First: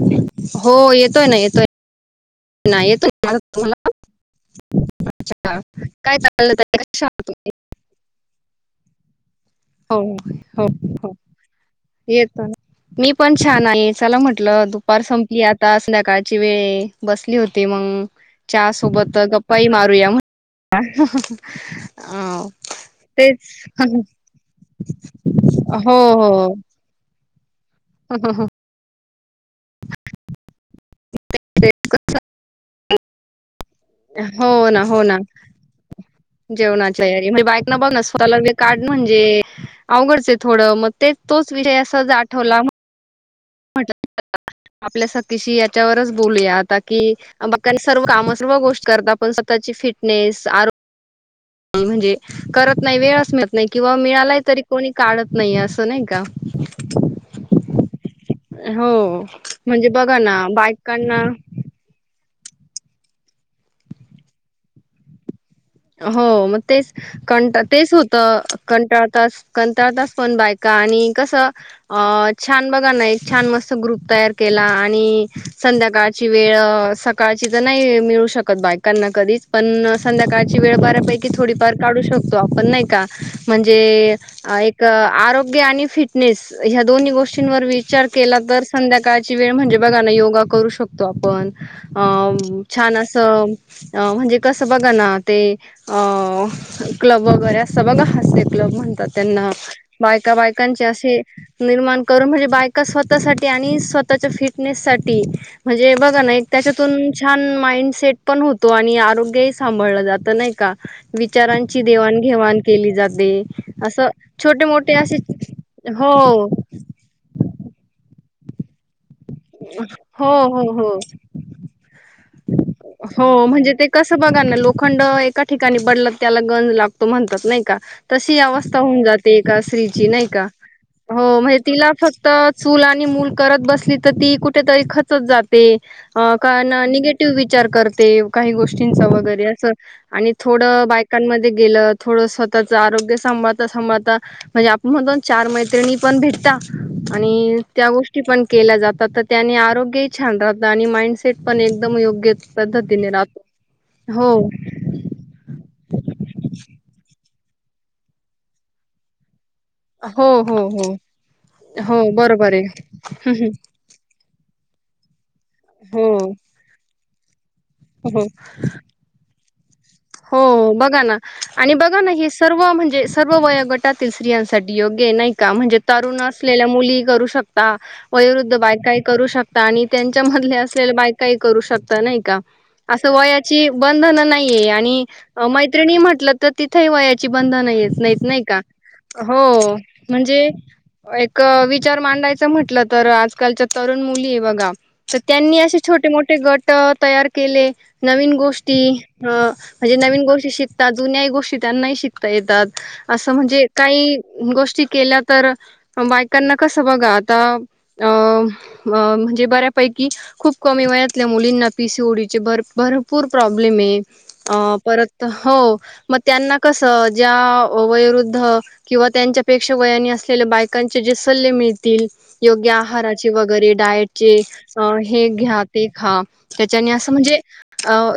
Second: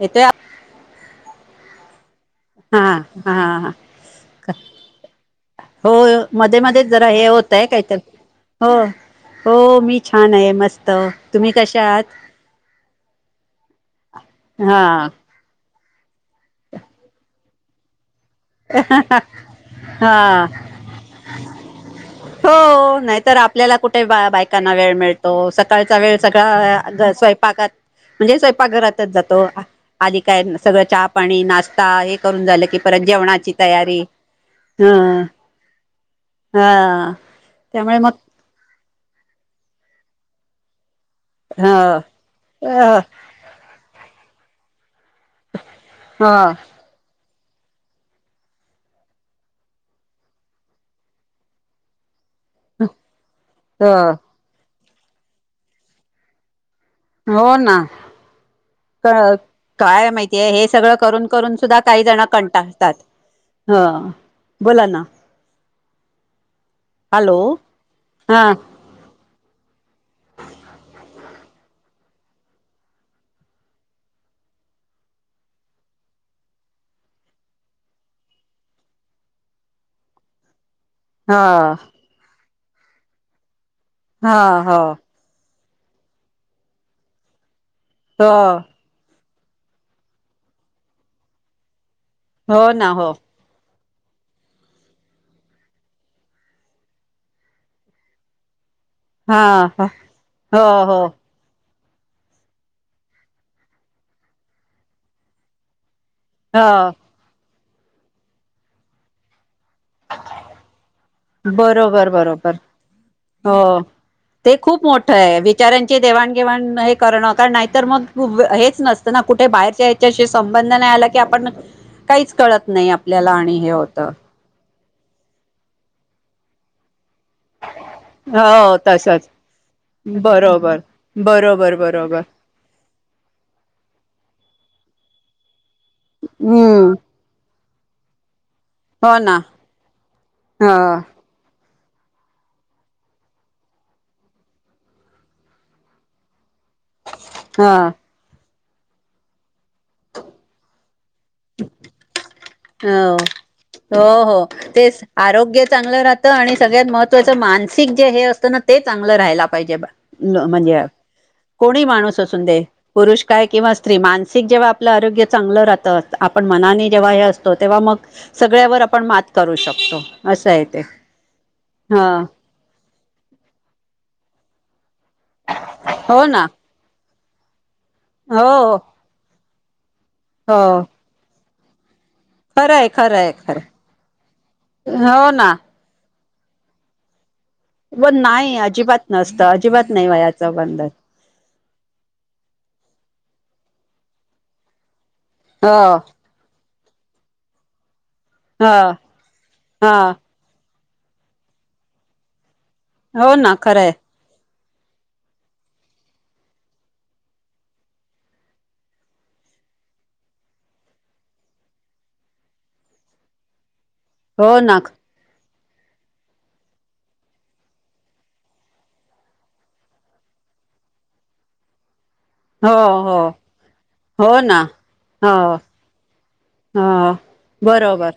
येतोय हो येतोय ना येतोय हा नाही येत तुम्हाला हा हो काय चाललं मध्ये ताई मध्ये कशा जरा आहात? हे होतय काहीतरी हो हो मी छान आहे हो मस्त हो तुम्ही कश्या आहात येतो ना. मी पण छान आहे चला म्हटलं हा दुपार संपलीया तासल्या काळची वेळ बसली होती मग चहा सोबत गप्पाई मारूया म्ह हा हो नाहीतर तेच आपल्याला कुठे बा बायकांना वेळ हो हो स्वयपाकात म्हणजे स्वयपाकघरात जातो आधी काय सगळं चहा पाणी ते नाश्ता हे करून झालं की परत जेवणाची तयारी हो ना ह हो ना जेवणाच्या हा यारी म्हणजे बाईक न बघ त्यामुळे ना मग स्वतःला का म्हणजे अवघडचे थोडं मग तेच तोच ह विषय असच आठवला ह म्हटल आपल्या सातशी याच्यावरच बोलूया आता कि बा सर्व काम सर्व गोष्ट करतात आपण स्वतःची फिटनेस आरोग म्हणजे करत नाही वेळच मिळत नाही ह किंवा मिळालाय तरी कोणी काढत नाही असं नाही का हो ना हो का म्हणजे काय बघा ना माहितीय हे सगळं बायकांना करून करून सुद्धा काही जण कंटाळतात ह बोला ना हो मग तेच हॅलो कंटा तेच हा होतं कंटाळ असतो ना बायका आणि कसं अ छान बघा ना एक छान मस्त ग्रुप तयार केला आणि संध्याकाळची वेळ सकाळची तर नाही मिळू शकत बायकांना कधीच पण संध्याकाळची ची वेळ बरं पैकी हा थोडीफार काढू शकतो पण नाही का म्हणजे हा जे हो एक आरोग्य योग्य आणि फिटनेस या दोन्ही गोष्टींवर वि विचार हो केला तर संध्याकाळ चा वेळ म्हणजे बघा ना योगा करू शकतो आपण अ हो ना छान हो असं अ म्हणजे कसं बघ ना ते अ क्लब वगैरे असं बघ हास्य क्लब म्हणतात हा त्यांना हो बायका बायकांचे हो असे निर्माण करून म्हणजे बायका स्वतःसाठी आणि स्वतःच्या फिटनेस साठी म्हणजे बघ झालय त्याच्यातून हो छान‌ माइं बरोबर बरोबर देवाणघेवाण केली जाते हो असं ते छोटे खूप मोठे मोठ असे आहे विचार्यांचे हो देवाणघेवाण हे करणं कार नाहीतर मग हेच नसत ना कुठे बाहेर चायच्याशी हो हो संबंध नाही हो आला की आपण काहीच कळत नाही आपल्याला आणि हे होतं खंड एका ठिकाणी बदलत त्याला गंज लाग म्हणतात नाही का तशी हो अवस्था होऊन तसच जाते एका स्त्री नाही का बरोबर हो माहिती बरोबर का तिला बरोबर फक्त चूल आणि मूल करत बसली ती कुठेतरी खचत जा ते अ कारण हम्म निगेटिव्ह विचार विचार करते काही गोष्टींच हो ना वगैरे असं आणि ह थोडं बायकांमध्ये गे गेलं थोडं स्वतःच आरोग्य सांभाळता सांभाळता म्हणजे आपण म्हणतो ना चार मैत्रिणी पण भेटता आणि ह त्या गोष्टी पण केला जातो फक्त त्यांनी आत आरोग्य छान राहत आणि माइंड अ राहतो. हो हो तेच आरोग्य चांगलं राहत आणि सगळ्यात महत्वाची मानसिक जे हे असतं ना ते चांगलं राहायला हो हो म्हणजे हो कोणी हो माणूस असून बरोबर दे आहे पुरुष काय किंवा स्त्री मानसिक जेव्हा आपलं आरोग्य चांगलं राहत हो आपण मनाने जेवया अस तेव्हा मग हो. सगळ्यावर आपण मात करू शक हो बघा ना आणि बघा ह ना हे सर्व म्हणजे सर्व वयो गटातील स्त्रियांस [inaudible] ते नाही का म्हणजे तरुण हो ना असलेल्या मुली करू वयोवृद्ध हो बायका ही करू शकत त त्यांच्या मधले हो असलेल्या बायका करू शकता नाही खरं आहे अस खरं आहे वयाची बंधन नाहीये आणि खरं हो ना मैत्रिणी म्हटल तर तिथे व बंध नाही पण नाही का अजिबात हो नसतं अजिबात नाही म्हणजे वयाचं बंधन विचार मांडायचं म्हटलं तर आजकालच्या तरुण मुली आहे बघा तर त्यांनी असे हो छोटे मोठे गट तयार केले नवीन गोष्टी हा अ हा म्हण नन कोर् शिकतात जुन्याही गोष्टी त्यांनाही शिकता येतात असं हो ना म्हणजे खरंय काही गोष्ट के तर बायकांना कस बघा आता म्हणजे बऱ्यापैकी खूप कमी वयातल्या मुलींना पीसीओडीचे भरपूर प्रॉब्लेम आहे हो अ ना परत हो मग त्यांना कसं ज्या वयोवृद्ध किंवा त्यांच्यापेक्षा वयाने असलेल्या बायकांचे जे सल्ले मिळतील योग्य हो हो आहाराचे वगैरे हो डायटचे ना हे हो घ्या ते खा हो त्याच्याने असं म्हणजे बरोबर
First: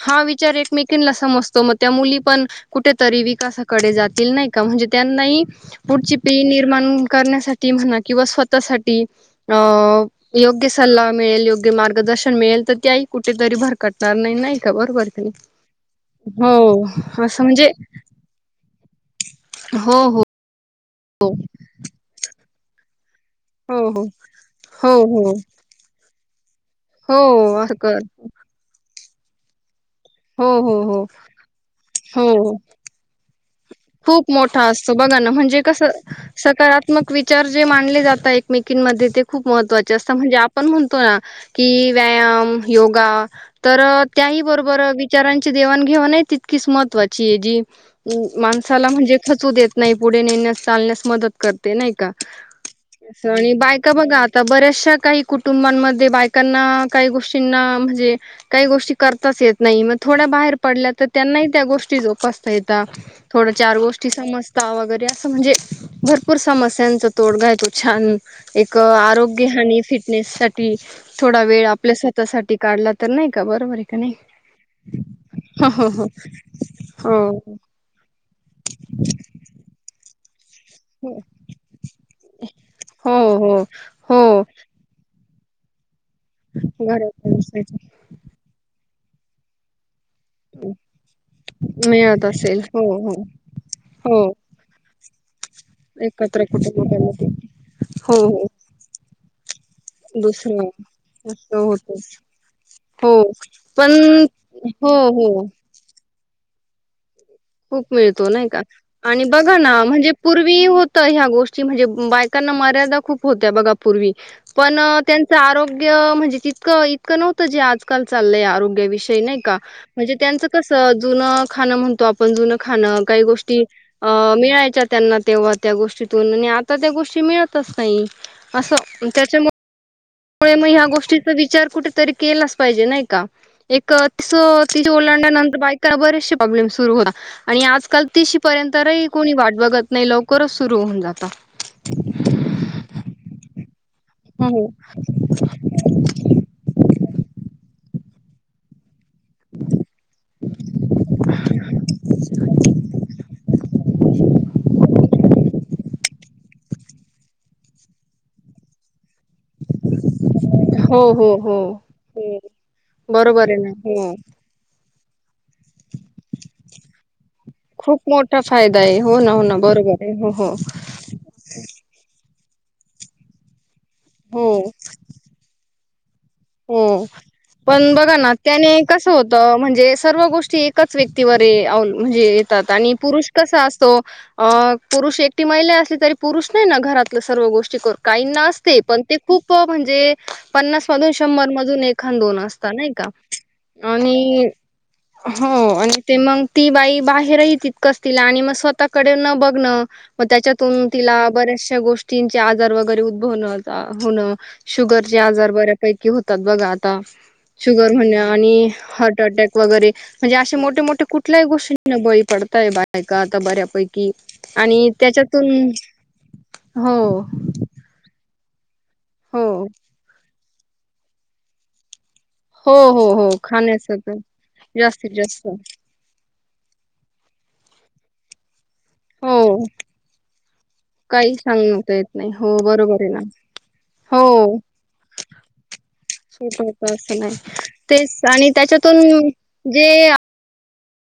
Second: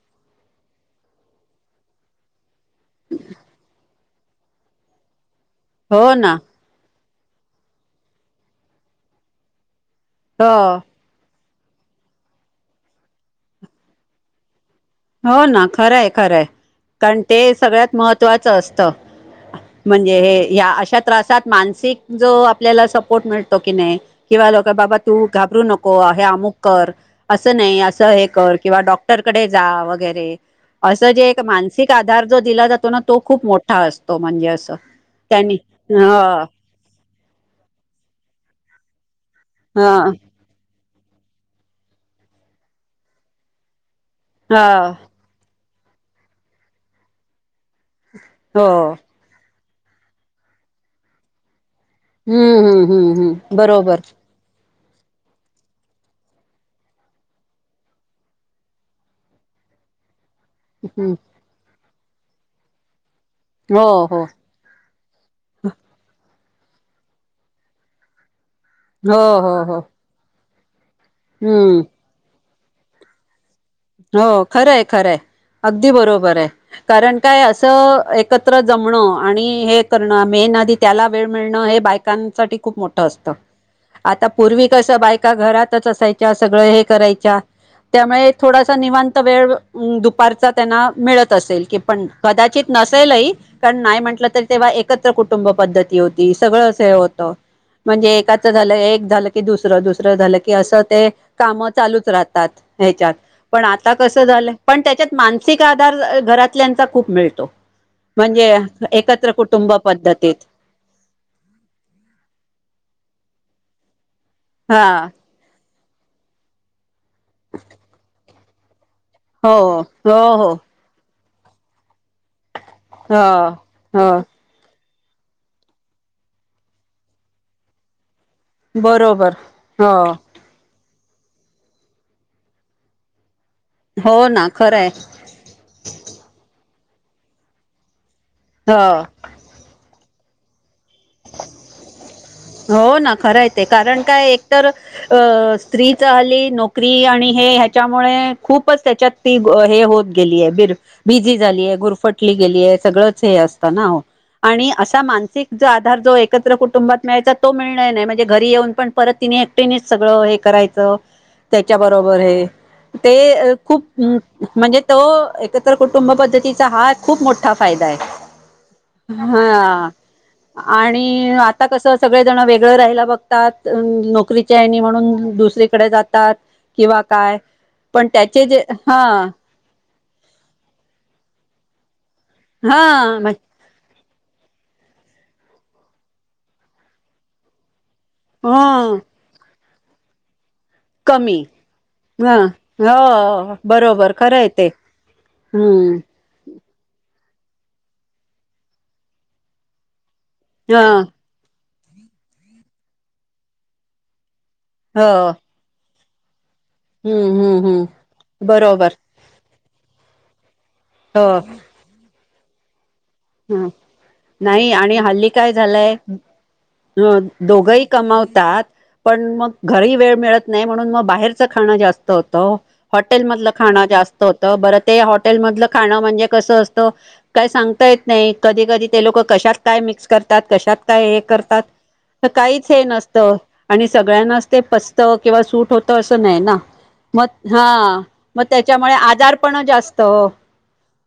हा रेटमेकिनला समजतो मग त्या मुली पण कुठेतरी विकासाकडे जात के नाही का म्हणजे त्यांनाही हो पुढची ना पी निर्माण करण्यासाठी म्हणा किंवा स्वतःसाठी अ हो योग्य सला मिळेल योग्य मार्गदर्शन मिळेल तर, तेई कुठेतरी भरकटणार नाही खबर. हो ना खरंय खरंय, कारण ते असं म्हणजे सगळ्यात महत्त्वाचं असत, हो म्हणजे हो हे ह अशा त्रासात मानसिक जो आपल्यात [unintelligible] म्हणतो की हो नाही हो हो बाबा तू हो घाबरू नको. [unintelligible] हे अमुक. कर हो अस असं नाही, कर अस हे कर किंवा डॉ कडे [unintelligible] जा. खरे हो हो हो अस मानिक आधार जो हो दिला जातो ना तो खूप मोठा असतो खूप म्हणजे मोठा असं असतो, बघा ना त्यांनी म्हणजे कस ह सकारात्मक विचार जे मानले जात एकमेक मध्ये ते [unintelligible] खुप महत्त्वाचे असत ह म्हणजे आपण. पहा की व्यायाम योगा तर. त्याही ह बरोबर विचारांची. जेवण घेवाण आहे, तितकीच महत्त्वाची आहे जी. हो माणसाला म्हणजे खचू देत. नाही पुढे नेण्यास चालण्यास मदत करते. नाही का हम्म हम्म हम्म आणि हम्म बायका बरोबर बघा आता बऱ्याच काही कुटुंबमध्ये बायकांना. काही गोष्टीं म्हणजे, काही गोष्टी करताच येत नाहीग थोड बाहेर. पडल्या तर हम्म त्यांना त्या गोष्टी जोपासता येत आहे [unintelligible] कुत्ता [unintelligible] थोडं चार हो गोष्टी हो समजता, वगैरे असं म्हणजे भर समस्यांचा तोडगा आहे तो छान. एक हो आरोग्य हो हो आणि फिटनेस सा ती. थोडा वेळ हम्म आपल्या स्वतःसाठी. काढला तर नाही. का बरोबर आहे का नाही हो खरंय खरंय, हो अगदी बरोबर आहे, कारण हो काय असं. त एकत्र जमण आणि हे, कारण आम्ही नात त्याला हो वेळ मिळण हे बायकांसाठी खूप मोठ हो हो असत हो हो आता हो पूर्वी कसं क [unintelligible] का घरातच असायच. सगळं हे करायच्या घरात त्यामुळे निवांत वेळ दुपा त्यांना मिळत असल क पण मिळत असेल कदाचित हो हो नसेलही कारण नाही हो म्हटलं त तेव्हा एक त्या कुटुंब पद्धती होती एकत्र सगळं अस हे कुटुंबामध्ये होतं हो म्हणजे एकाचं हो झालं एक झालं की दुसरं दुसरं झालं की असं ते असं काम होत चालूच राहतात हो ह्याच्यात पण आता कस झालं पण हो त्याच्यात हो मानसिक आधार घरातल्यांचा खूप वेळ खूप मिळतो नाही का आणि बघा ना कुटुंब म्हणजे पद्धतीत पूर्वी होत ह्या गोष्टी म्हणजे बायकांना मर्यादा खूप होत्या बघा पूर्वी पण हा त्यांच आरो ग्य म्हणजे तितकं इतके नव्हते जे आजकाल चालंया. आरोग्य विषय ते नाही हो का म्हणजे हो त्यांचं हो कसं जुनं खाणे म्हणतो आ पण जुणं खाणं काही गोष्टी हो अ हो मिळायच्या त्यांना तेव्हा त्या गोष्टीतून आणि आता त्या गोष्टी मिळतच नाही. असं बरोबर त्याच्या हो. मुळे मग ह्या गोष्टीचा विचार कुठेतरी केलाच पाहिजे नाही का. एक हो ना खरंय तिसी ओलांडल्यानंतर बाईका बरेच से प्रॉब्लेम्स सुरू होता आणि आजकाल तिशीपर्यंतही हो पर्यंत कोणी वाट बघत नाही लोक. करूस हो ना खरय ते कारण काय एक हो तर स्त्रीच हल्ली नोकरी आणि त्यामुळे खूपच त्याच्यात ती हे होत गेलीय बि बिझी झालीय गुरफटली गेलीय सगळंच हे असतं ना आणि असा मानसिक आधार जो एकत्र कुटुंबात मिळायचा तो मिळेन नाही म्हणजे घरी येऊन पण परत तीने एकटीने सगळं हे करायचं हो हो त्याच्याबरोबर हो ते बरोबर आहे ना हो. खरं म्हणजे तो एकत्र कुटुंब पद्धतीचा हा खूप मोठा फायदा आहे खूप मोठा फायदा आहे हो ना हो ना हा. बरोबर आहे हो हो आणि आता कसं सगळं जण वेगळं राहिला बघतात. हो नोकरीच्याहेनी म्हणून दुसरी कडे जात हो पण बघा ना त्याचे जे त्याने हा कस होत म्हणजे सर्व गोष्टी एकाच व्यक्तीवर अवलंबून म्हणजे येतात हा आणि पुरुष कसा असतो अ पुरुष एकटी महिला असली तरी पुरुष नाही ना घरातलं सर्व गोष्टी कर काही न असते ह पण ते खूप म्हणे पणास्स कमी शंभर मधुन एखांन ह दोन असता नाही का. हो बरोबर खरं आणि आहे ते हो हम्म मग ती बाई बा हेरही कस तिला, आणि मग स्वतःकडे न बघणं मग हा त्याच्यातून तिला बऱ्याचश्या गोष्टीं आजार वगैरे उद्भवणे होण शुगर हो चे आजार बरे पैकी होतात बघा आता हम्म हम्म हम्म साखर चे आजार आणि बरोबर हृदयविकाराचा आजार वगैरे म्हणजे असे मोठ मोठ्या कुठल्याही गोष्टींना बळी पडतात पडताय बायका आता ह बऱ्यापैकी नाही आणि हल्ली काय झालंय हो दोघही कमावतात त्याात पण हो मग घरीही वेळ मिळत नाही नाही म्हणून मग बाहेरचं खाणं जास्त हो हो हॉटेल हो मधलं खाण्याच खांणे तर जास्त होत, बर ते जास्तीत हॉटेल जास्त मधलं खाणं म्हणजे कसं असत काय सांग येत नाही कधी- कधी ते लोक हो कशात काय भेसळ करतात कशात काय हे काही करतात सांगता येत तर नाही हो काहीच हे बरोबर आहे ना नसतं आणि सगळ्यांनाच हो ते पचत किंवा सूट होत असं नाही ना सुट होत असं नाही मग हा तेच मग आणि त्याच्यामुळे त्याच्यातून आजार पण जे जास्त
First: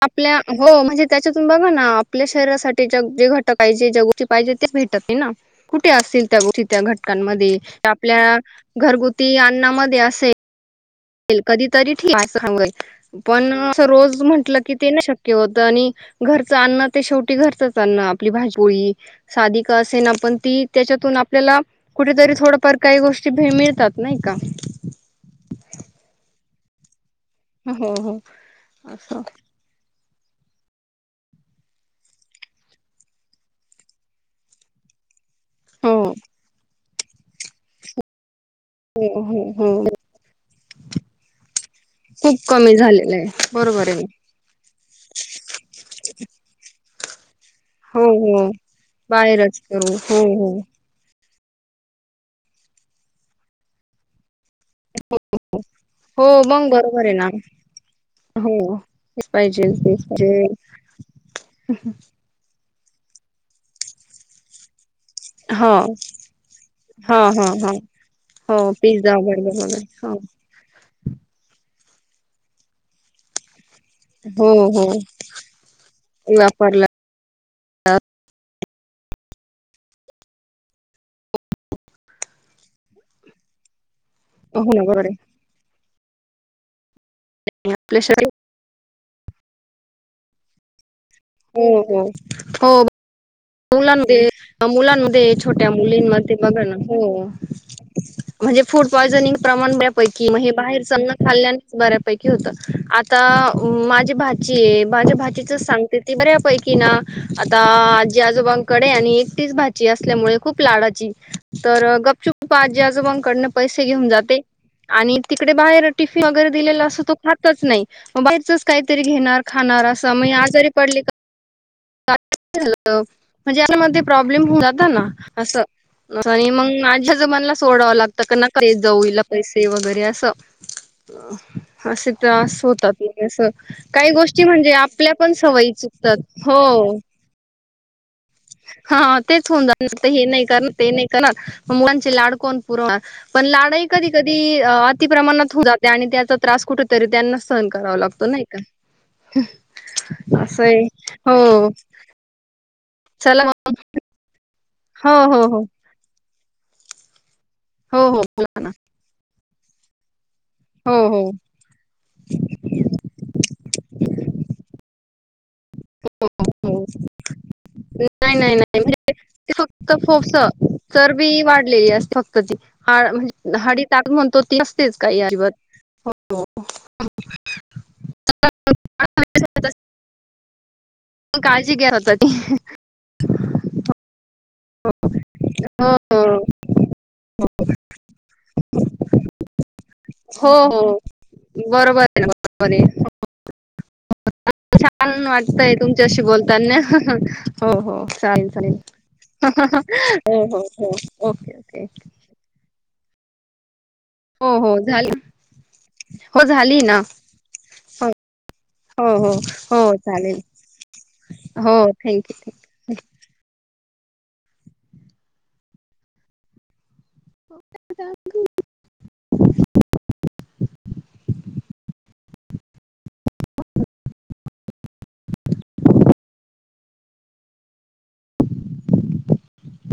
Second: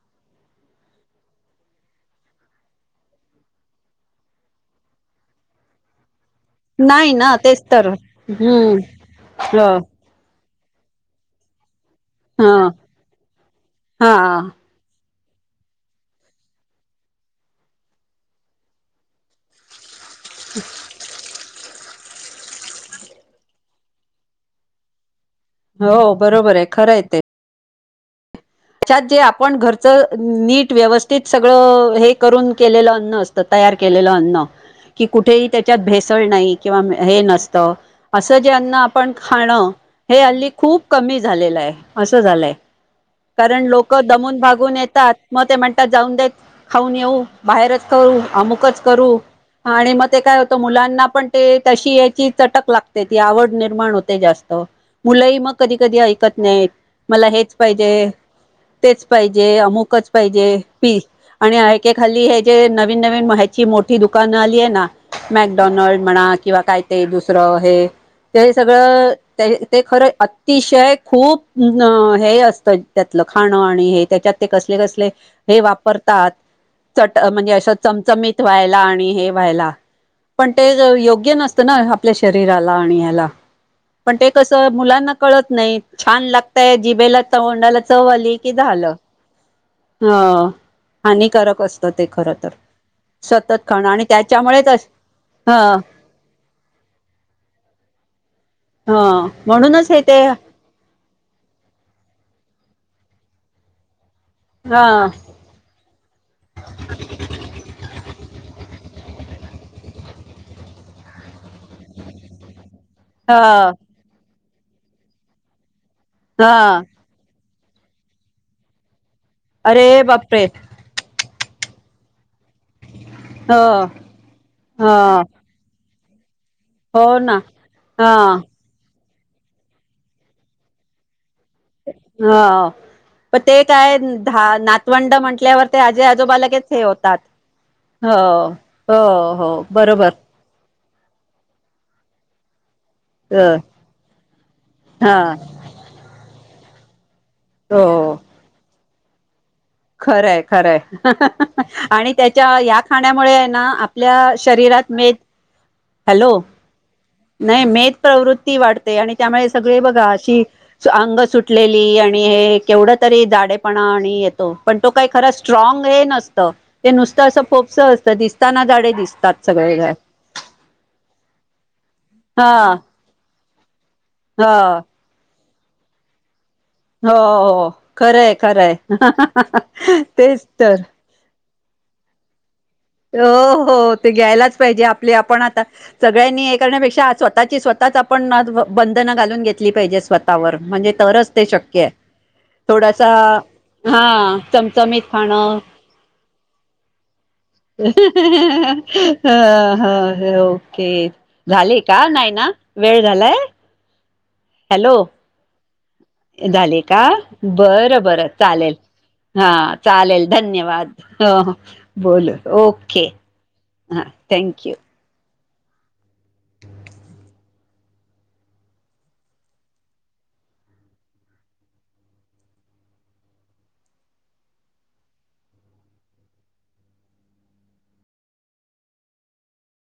आपल्या हो म्हणजे त्याच्यातून बघा ना आपल्या शरीरासाठी ज जे घटक ज्या गोष्टी हव्या आहेत पाहिजे ते मिळत नाही- ना कुठे असतील त्या गोष्टी त्या नाही ना घटकांमध्ये तेच तर आपल्या हम्म घरगुती ह अन्नामध्ये असेल कधी तरी ठीक सांग पण अस हा रोज हा म्हटलं की ते किंत आणि घरचं अ्ण ते शेवटी घरचंच आणण आपली भाजपोळी साधी का असे ना पण ती त्याच्यातून आपल्याला कुठेतरी थोडफार काही गोष्टी मिळतात नाही का? हो बरोबर आहे खरं य ते हो हो त्याच्यात जे असं आपण घरचं नीट व्यवस्थित सगळं हे करून केलेलं अन्न असतं तयार केलेलं अन्न क कुठेही त्याच्यात हो भेसळ नाही किंवा हे नसत असं जे अन्न आपण हो हो खाण हो हे अ खूप कमी झालेलं आहे असं खूप झालंय कमी झालेलं आहे कारण बरोबर लोक आहे. दमून भागून येतात मग ते म्हणतात जाऊन देत खाऊन येऊ बाहेरच हो करू हो अमुकच करू बाहेरच आणि करू मग हो ते काय हो होतं मुलांना पण ते तशी याची चटक लागते ती आवड निर्माण होते जास्त मुलंही मग कधी कधी हो ऐकत नाही मग बरोबर आहे ना मला हेच पाहिजे ते हो तेच पाहिजे अमुकच पाहिजे पी आणि हे एक एक हाल्ली जे नवीन नवीन म ह्याची मोठी दुकानं आली आहे ना हा मॅकडॉनल्ड म्हणा किंवा काय ते हा हा दुसरं हा हे ते हो सगळं पिझ्झा ते बर्गर ते वगैरे खरं हो अतिशय खूप अं हे अस त्यातलं खानं आणि हे त्याच्यात हो कसले हो कसले हे वापरतात वापरला चट म्हणजे चमचमीत होयला ला आणि हे व्हायला पण ते योग्य नसत ना आपल्या शरीराला आणि ह्याला पण ते कसं हो ना बरोबर मुलांना आहे कळत नाही छान लागतय जिबेला तोंडाला आपल्या चव श आली की झालं हा हानिकारक हो असत ते खर तर सतत खाणं आणि मुलां त्याच्यामुळेच मुलांमध्ये ह छोट्या मुलींमध्ये बघ ना हो म्हणजे फूड ह पॉयझनिंग प्रमाण म्हणूनच ते बऱ्यापैकी मग हे बाहेर अन्न खाल्ल्यानेच बऱ्यापेकी पैकी होतं आता अं माझे भाजीय हा भाज्या भाजीच सांगते ती बऱ्यापैकी ना आता आजोबांकडे आणि एकटीच भाची असल्यामुळे खूप लाडाची तर गपचुप् आजोबांंकडणं हा पैसे घेऊन जाते आणि तिकडे बाहेर टिफी वगैरे हा दिलेला असतो तच नाही म बाहेरचचं काहीतरी घेणार खाणार अरे असा म बापरे आजारी पडले का का झा म्हणजे याला ह मध्ये प्रॉब्लेम हो जातात हा ना असं आणि मग हो माझ्या ना जबनला सोडावं हा लागतं का न का जाऊ ल पैसे वगैरे असं असे हा त्रास होतात म्हण पण असं ते काय काही गोष्टी धा म्हणजे आपल्या नातवंड पण म्हटल्यावर सवयी ते आजी चुकतात आजोबा लगेच हे हो होतात हो हा हो हो तेच होऊन जात बरोबर हे नाही करणार ते नाही कर मुलांचे लाडकोण अ पण लाडाई कधी कधी हा अतिप्रमाणात होत जाते आणि त्या त्रास कुठ तरी त्यांना सहन हो करावा लागतो नाही का ह खरंय खरंय आणि त्याच्या या खाण्यामुळे चला आहे ना आपल्या शरीरात हो मेद हो हो ह हॅलो नाही मेद हो प्रवृत्ती बोला ना वाढते आणि त्यामुळे सगळे बघा अशी हो अंग हो सुटलेली आणि हे केवढ तरी झाडे पणा आणि येतो पण तो खरं स्ट्रॉग हे नसत हो ते नुसतं असं पोपस असत नाही नाही दिसताना झाडे नाही दिसतात सगळे तर बी वाढलेली अस फक्त ती हा ह म्हणज दहााडी म्हणतो हा ती असतेच काही अजिबात हो हो खरंय खरंय तेच तर प काळजी घ्या होता ती हो हो ते घ्यायलाच पाहिजे आपले आपण आता हो सगळ्यांनी हे करण्यापेक्षा स्वतःची स्वतःच आपण बंधन घालून घेतली पाहिजे हो स्वतःवर म्हणजे हो तरच ते शक्य आहे बरोबर ना बरोबर आहे थोडासा हा चमचमीत छान खाण वाटतय तुमच्याशी बोलताना हो हो चालेल चालेल अ ह हो हो हो ओके ओके झाले ओके का नाही ना वेळ झालाय हो हो हॅलो झालं झाले का बरं हो बरं चालेल हो हो हा चालेल धन्यवाद हो बोल थँक्यू ओके हा थँक्यू [inaudible] [inaudible]